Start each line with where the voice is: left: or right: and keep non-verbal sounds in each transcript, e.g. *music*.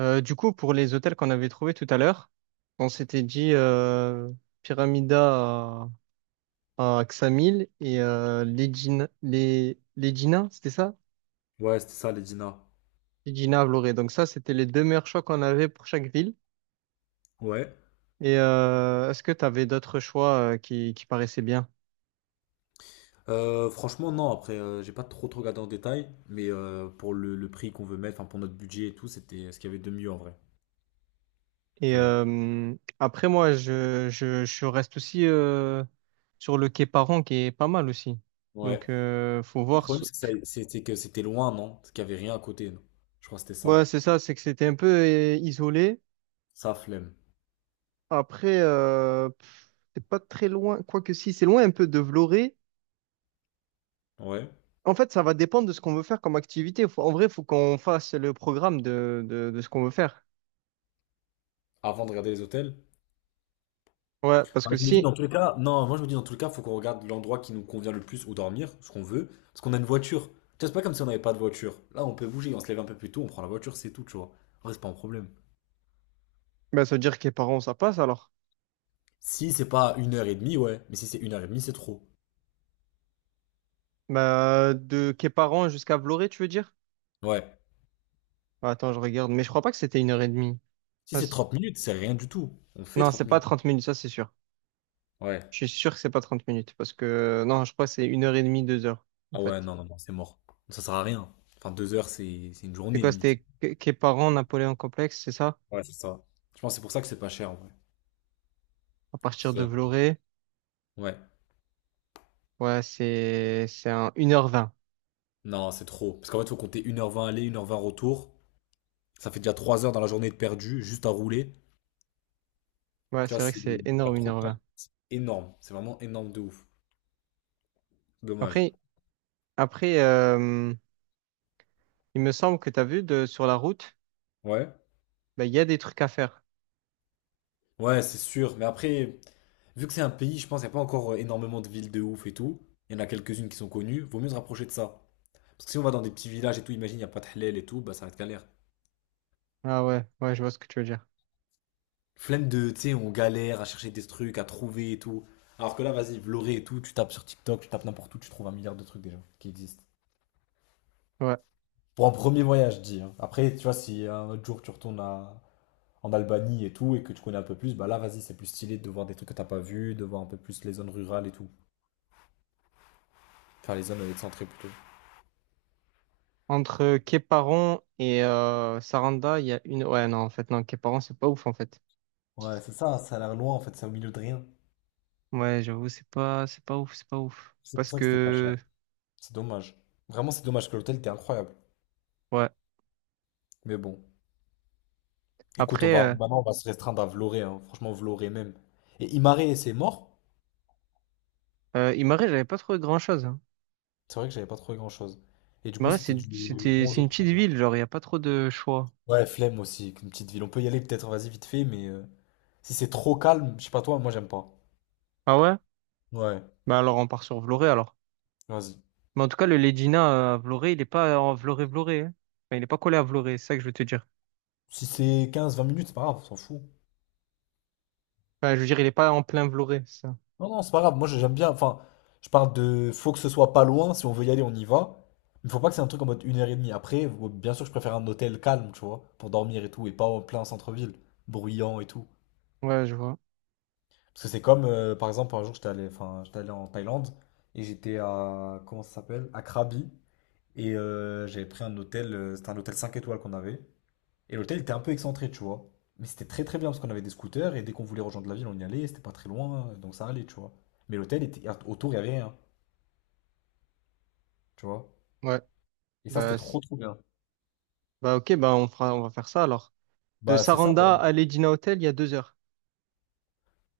right: Du coup, pour les hôtels qu'on avait trouvés tout à l'heure, on s'était dit Pyramida à Ksamil et Legina, c'était ça?
left: Ouais, c'était ça, les Dina.
right: Legina à Vloré. Donc ça, c'était les deux meilleurs choix qu'on avait pour chaque ville.
left: Ouais.
right: Et est-ce que tu avais d'autres choix qui paraissaient bien?
left: Franchement, non, après, j'ai pas trop regardé en détail, mais pour le prix qu'on veut mettre, enfin, pour notre budget et tout, c'était ce qu'il y avait de mieux en vrai,
right: Et
left: tu vois.
right: après, moi, je reste aussi sur le quai Paron qui est pas mal aussi. Donc,
left: Ouais.
right: faut
left: Le
right: voir.
left: problème, c'est que c'était que c'était loin, non? Parce qu'il y avait rien à côté, non? Je crois que c'était ça.
right: Ouais, c'est ça, c'est que c'était un peu isolé.
left: Ça, flemme.
right: Après, c'est pas très loin, quoique si, c'est loin un peu de Vloré.
left: Ouais.
right: En fait, ça va dépendre de ce qu'on veut faire comme activité. En vrai, il faut qu'on fasse le programme de ce qu'on veut faire.
left: Avant de regarder les hôtels.
right: Ouais, parce
left: Enfin,
right: que
left: je me dis
right: si,
left: dans tous les cas, non, moi je me dis dans tous les cas, faut qu'on regarde l'endroit qui nous convient le plus où dormir, ce qu'on veut, parce qu'on a une voiture. Tu vois, c'est pas comme si on n'avait pas de voiture. Là, on peut bouger, on se lève un peu plus tôt, on prend la voiture, c'est tout, tu vois. En vrai, c'est pas un problème.
right: ben, ça veut dire Quéparan, ça passe alors.
left: Si c'est pas une heure et demie, ouais. Mais si c'est une heure et demie, c'est trop.
right: Ben, de Quéparan jusqu'à Vloré, tu veux dire?
left: Ouais.
right: Bah, attends, je regarde, mais je crois pas que c'était une heure et demie.
left: Si
right: Ah,
left: c'est
right: c'est-
left: 30 minutes, c'est rien du tout. On fait
right: non, c'est
left: 30
right: pas
left: minutes.
right: 30 minutes, ça c'est sûr.
left: Ouais.
right: Je suis sûr que c'est pas 30 minutes, parce que non, je crois que c'est une heure et demie, deux heures, en
left: Ah ouais,
right: fait.
left: non, non, non, c'est mort. Ça sert à rien. Enfin, deux heures, c'est une
right: C'est
left: journée
right: quoi?
left: limite.
right: C'était Quéparan, Napoléon Complexe, c'est ça?
left: Ouais, c'est ça. Je pense que c'est pour ça que c'est pas cher en vrai.
right: À
left: Parce
right: partir de
left: que-
right: Vloré.
left: Ouais.
right: Ouais, c'est un une heure vingt.
left: Non, c'est trop. Parce qu'en fait, faut compter une heure vingt aller, une heure vingt retour. Ça fait déjà 3 heures dans la journée de perdu, juste à rouler.
right: Ouais,
left: Tu
right: c'est
left: vois,
right: vrai que
left: c'est
right: c'est
left: pas
right: énorme une
left: trop de
right: heure vingt.
left: temps. Énorme. C'est vraiment énorme de ouf. Dommage.
right: Après, après, il me semble que tu as vu sur la route,
left: Ouais.
right: bah, il y a des trucs à faire.
left: Ouais, c'est sûr. Mais après, vu que c'est un pays, je pense qu'il n'y a pas encore énormément de villes de ouf et tout. Il y en a quelques-unes qui sont connues. Vaut mieux se rapprocher de ça. Parce que si on va dans des petits villages et tout, imagine, il n'y a pas de halal et tout, bah ça va être galère.
right: Ah ouais, ouais, je vois ce que tu veux dire.
left: Flemme de, tu sais, on galère à chercher des trucs, à trouver et tout. Alors que là, vas-y, Vloré et tout, tu tapes sur TikTok, tu tapes n'importe où, tu trouves un milliard de trucs déjà qui existent.
right: Ouais.
left: Pour un premier voyage, je dis, hein. Après, tu vois, si un autre jour tu retournes à- en Albanie et tout, et que tu connais un peu plus, bah là, vas-y, c'est plus stylé de voir des trucs que t'as pas vu, de voir un peu plus les zones rurales et tout. Enfin, les zones excentrées plutôt.
right: Entre Quéparon et Saranda, il y a une. Ouais, non, en fait, non, Quéparon, c'est pas ouf, en fait.
left: Ouais, c'est ça, ça a l'air loin en fait, c'est au milieu de rien.
right: Ouais, j'avoue, c'est pas ouf, c'est pas ouf.
left: C'est pour
right: Parce
left: ça que c'était pas cher.
right: que,
left: C'est dommage. Vraiment, c'est dommage que l'hôtel était incroyable.
right: ouais.
left: Mais bon. Écoute, on
right: Après,
left: va maintenant on va se restreindre à Vloré, hein. Franchement, Vloré même. Et Imaré, c'est mort.
right: Imare, j'avais pas trouvé grand-chose. Hein.
left: C'est vrai que j'avais pas trouvé grand-chose. Et du coup,
right: Imare,
left: c'était du 11
right: c'est
left: au
right: une petite
left: 32.
right: ville, genre, il y a pas trop de choix.
left: Ouais, flemme aussi, une petite ville. On peut y aller peut-être, vas-y, vite fait, mais si c'est trop calme, je sais pas toi, moi j'aime pas.
right: Ah ouais?
left: Ouais,
right: Bah alors, on part sur Vloré, alors.
left: vas-y.
right: Mais en tout cas, le Ledina à Vloré, il est pas en Vloré-Vloré, hein. Enfin, il n'est pas collé à Vloré, c'est ça que je veux te dire.
left: Si c'est quinze vingt minutes, c'est pas grave, on s'en fout.
right: Enfin, je veux dire, il est pas en plein Vloré, c'est ça.
left: Non, non, c'est pas grave. Moi, j'aime bien. Enfin, je parle de. Faut que ce soit pas loin. Si on veut y aller, on y va. Il faut pas que c'est un truc en mode une heure et demie. Après, ou- bien sûr, je préfère un hôtel calme, tu vois, pour dormir et tout, et pas en plein centre-ville, bruyant et tout.
right: Ouais, je vois.
left: Parce que c'est comme, par exemple, un jour, j'étais allé, enfin, j'étais allé en Thaïlande et j'étais à. Comment ça s'appelle? À Krabi. Et j'avais pris un hôtel. C'était un hôtel 5 étoiles qu'on avait. Et l'hôtel était un peu excentré, tu vois. Mais c'était très très bien parce qu'on avait des scooters et dès qu'on voulait rejoindre la ville, on y allait. C'était pas très loin, donc ça allait, tu vois. Mais l'hôtel était autour, il y avait rien. Tu vois?
right: Ouais.
left: Et ça, c'était
right: Bah, c'est-
left: trop trop bien.
right: Bah ok, bah on fera, on va faire ça alors. De
left: Bah, c'est ça, bah.
right: Saranda à Ledina Hotel, il y a 2 heures.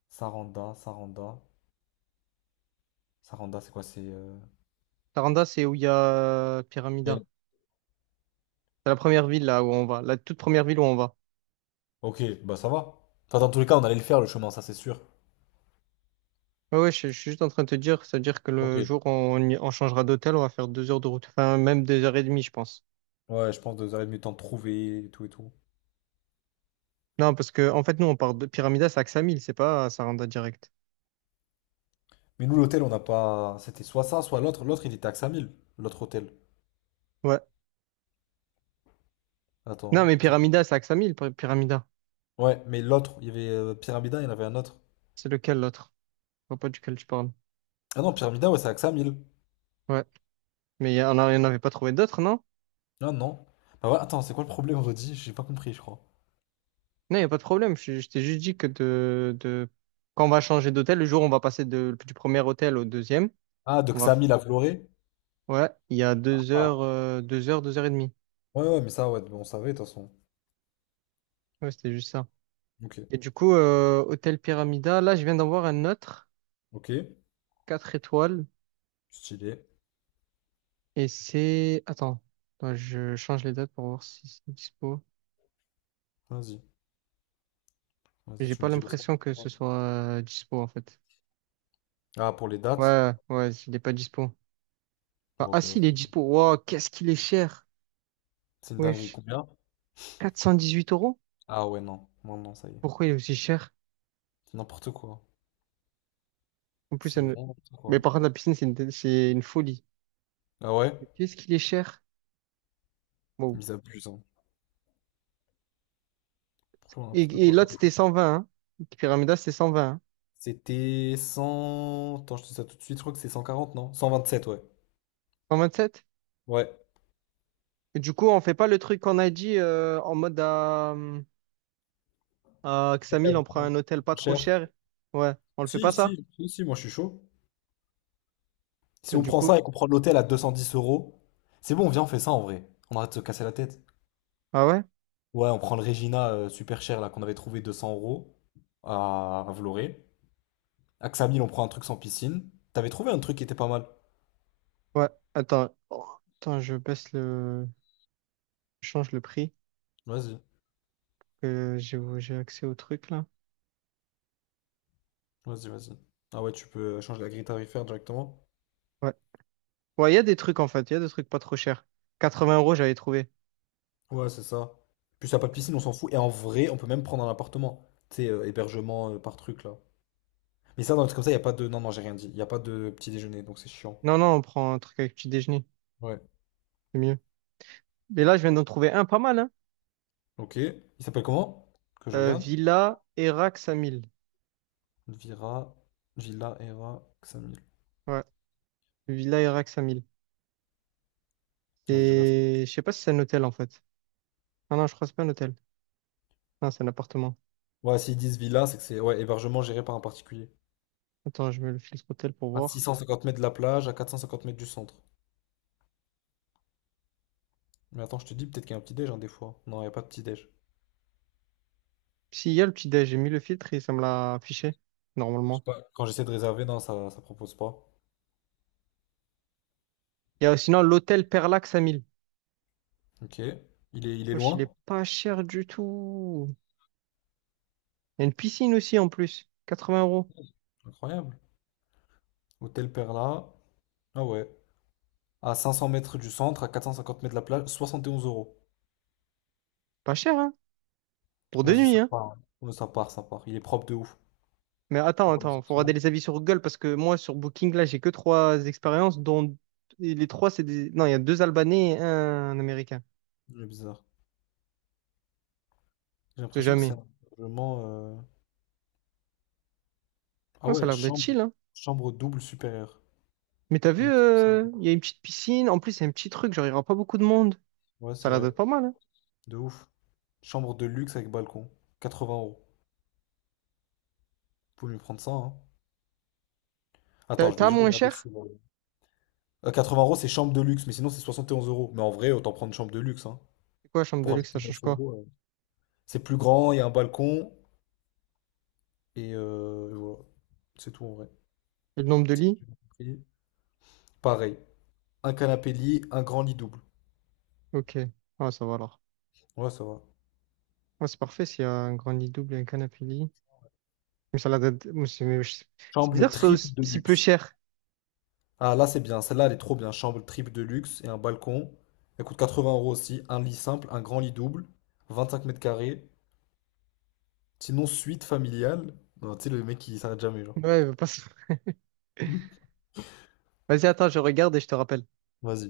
left: Saranda, Saranda. Saranda, c'est quoi? C'est.
right: Saranda, c'est où il y a Pyramida.
left: Bien.
right: C'est la première ville là où on va, la toute première ville où on va.
left: Ok, bah ça va. Enfin, dans tous les cas, on allait le faire le chemin, ça c'est sûr.
right: Ouais, ouais, je suis juste en train de te dire, c'est-à-dire que
left: Ok.
right: le jour où on changera d'hôtel, on va faire 2 heures de route. Enfin, même deux heures et demie, je pense.
left: Ouais, je pense deux heures et demie de temps de trouver et tout et tout.
right: Non, parce que en fait, nous, on part de Pyramida, c'est à Ksamil, c'est pas à Saranda direct.
left: Mais nous, l'hôtel, on n'a pas. C'était soit ça, soit l'autre. L'autre, il était à 5 000, l'autre hôtel.
right: Ouais. Non,
left: Attends, hein,
right: mais
left: je te dis.
right: Pyramida, c'est Axamil, Pyramida.
left: Ouais, mais l'autre, il y avait Pyramida, il y en avait un autre.
right: C'est lequel l'autre? Je vois pas duquel tu parles.
left: Ah non, Pyramida, ouais, c'est à 5 000.
right: Ouais. Il y en avait pas trouvé d'autres, non?
left: Ah non. Bah voilà, attends, c'est quoi le problème, redit? J'ai pas compris, je crois.
right: Non, il n'y a pas de problème. Je t'ai juste dit que quand on va changer d'hôtel, le jour où on va passer du premier hôtel au deuxième,
left: Ah, de
right: on va...
left: Xamil à Vloré?
right: Ouais, il y a deux
left: Ah,
right: heures, deux heures, deux heures et demie.
left: ouais, ouais, mais ça, ouais, on savait, de toute façon.
right: Ouais, c'était juste ça.
left: Ok.
right: Et du coup, hôtel Pyramida, là, je viens d'en voir un autre,
left: Ok,
right: 4 étoiles.
left: stylé.
right: Et c'est... Attends, attends, je change les dates pour voir si c'est dispo.
left: Vas-y, vas-y,
right: J'ai
left: tu me
right: pas
left: dis aussi.
right: l'impression que ce soit dispo, en fait.
left: Ah, pour les dates?
right: Ouais, ouais, il est pas dispo. Ah,
left: Bon,
right: ah,
left: ok,
right: si, il est
left: vas-y.
right: dispo. Wow, qu'est-ce qu'il est cher.
left: C'est une dinguerie.
right: Wesh.
left: Combien?
right: Huit euros?
left: Ah ouais, non. Non, non, ça y est.
right: Pourquoi il est aussi cher?
left: C'est n'importe quoi.
right: En plus, ça
left: C'est
right: ne-
left: vraiment n'importe
right: Mais
left: quoi.
right: par contre, la piscine, c'est une folie.
left: Ah ouais?
right: Mais qu'est-ce qu'il est cher? Wow.
left: Ils abusent, hein. Franchement,
right: Et,
left: n'importe
right: et
left: quoi.
right: l'autre, c'était 120, hein. Pyramida, c'était 120 hein.
left: C'était cent. Attends, je te dis ça tout de suite. Je crois que c'est 140 non? 127, ouais.
right: 127?
left: Ouais.
right: Et du coup, on fait pas le truc qu'on a dit en mode à
left: Ouais,
right: Xamil,
left: on
right: on prend
left: prend un
right: un
left: truc
right: hôtel pas
left: moins
right: trop
left: cher.
right: cher. Ouais, on le fait pas
left: Si,
right: ça?
left: si, si, si, moi je suis chaud. Si
right: Mais
left: on
right: du
left: prend ça
right: coup,
left: et qu'on prend l'hôtel à 210 euros, c'est bon, viens, on fait ça en vrai. On arrête de se casser la tête.
right: ah ouais?
left: Ouais, on prend le Regina super cher là qu'on avait trouvé 200 € à Vloré. Axamil, on prend un truc sans piscine. T'avais trouvé un truc qui était pas mal.
right: Ouais, attends. Oh, Attends, je baisse le. Je change le prix.
left: Vas-y,
right: Que j'ai accès au truc là.
left: vas-y, vas-y. Ah ouais, tu peux changer la grille tarifaire directement.
right: Ouais. Ouais, il y a des trucs en fait, il y a des trucs pas trop chers. 80 euros, j'avais trouvé.
left: Ouais, c'est ça. Puis ça a pas de piscine, on s'en fout. Et en vrai, on peut même prendre un appartement. Tu sais, hébergement par truc là. Mais ça, dans le truc comme ça, y a pas de. Non, non, j'ai rien dit. Y a pas de petit déjeuner, donc c'est chiant.
right: Non, non, on prend un truc avec petit déjeuner,
left: Ouais.
right: c'est mieux. Mais là, je viens d'en trouver un pas mal, hein.
left: Ok. Il s'appelle comment? Que je regarde.
right: Villa Erax à 1000.
left: Vira, Villa, Era, Xamil.
right: Ouais, Villa Erax à 1000.
left: Vas-y, je regarde ça.
right: C'est... Je sais pas si c'est un hôtel en fait. Ah non, je crois que c'est pas un hôtel. Non, c'est un appartement.
left: Ouais, s'ils disent villa, c'est que c'est ouais, hébergement géré par un particulier.
right: Attends, je mets le filtre hôtel pour
left: À six
right: voir.
left: cent cinquante mètres de la plage, à 450 mètres du centre. Mais attends, je te dis, peut-être qu'il y a un petit-déj, hein, des fois. Non, il n'y a pas de petit-déj.
right: Si, il y a le petit déj, j'ai mis le filtre et ça me l'a affiché,
left: Je
right: normalement.
left: sais pas, quand j'essaie de réserver, non, ça propose pas.
right: Il y a sinon l'hôtel Perlax à 1000.
left: Ok. Il est
right: Wesh, il est
left: loin?
right: pas cher du tout. Il y a une piscine aussi en plus. 80 euros.
left: Incroyable. Hôtel Perla. Ah ouais. À 500 mètres du centre, à 450 mètres de la plage, 71 euros.
right: Pas cher, hein? Pour deux
left: Vas-y,
right: nuits,
left: ça
right: hein?
left: part, hein. Ouais, ça part, ça part. Il est propre de ouf.
right: Mais attends,
left: On voit les
right: attends, faut
left: options.
right: regarder les avis sur Google parce que moi, sur Booking, là, j'ai que 3 expériences, dont et les trois, c'est des. Non, il y a 2 Albanais et un Américain.
left: Il est bizarre. J'ai
right: Je sais
left: l'impression que c'est
right: jamais.
left: un hébergement. Ah
right: Non, ça a
left: ouais,
right: l'air d'être
left: chambre,
right: chill, hein?
left: double supérieure.
right: Mais t'as
left: Il
right: vu,
left: me semble.
right: il y a une petite piscine. En plus, il y a un petit truc, genre, il n'y aura pas beaucoup de monde.
left: Ouais,
right: Ça
left: c'est
right: a l'air
left: vrai.
right: d'être pas mal, hein?
left: De ouf. Chambre de luxe avec balcon. 80 euros. Faut mieux prendre ça, hein. Attends, je vais
right: T'as
left: juste
right: moins
left: regarder
right: cher?
left: souvent. 80 euros, c'est chambre de luxe, mais sinon c'est 71 euros. Mais en vrai, autant prendre une chambre de luxe, hein.
right: C'est quoi, chambre de
left: Pour
right: luxe, ça
left: ajouter 9
right: change quoi?
left: euros. C'est plus grand, il y a un balcon. Et voilà. C'est tout en vrai.
right: Et le nombre de lits?
left: J'ai bien compris. Pareil. Un canapé lit, un grand lit double.
right: Ok. Ah, ça va alors.
left: Ouais, ça va.
right: Ah, c'est parfait s'il y a un grand lit double et un canapé lit. Une salade à deux- C'est mais c'est
left: Chambre
right: bizarre, que ce soit
left: triple
right: aussi-
left: de
right: si peu
left: luxe.
right: cher.
left: Ah là, c'est bien. Celle-là, elle est trop bien. Chambre triple de luxe et un balcon. Elle coûte 80 € aussi. Un lit simple, un grand lit double. 25 m². Sinon, suite familiale. Non, tu sais, le mec qui s'arrête jamais, genre.
right: Ouais, il veut pas se-
left: *laughs*
right: Vas-y, attends, je regarde et je te rappelle.
left: Vas-y.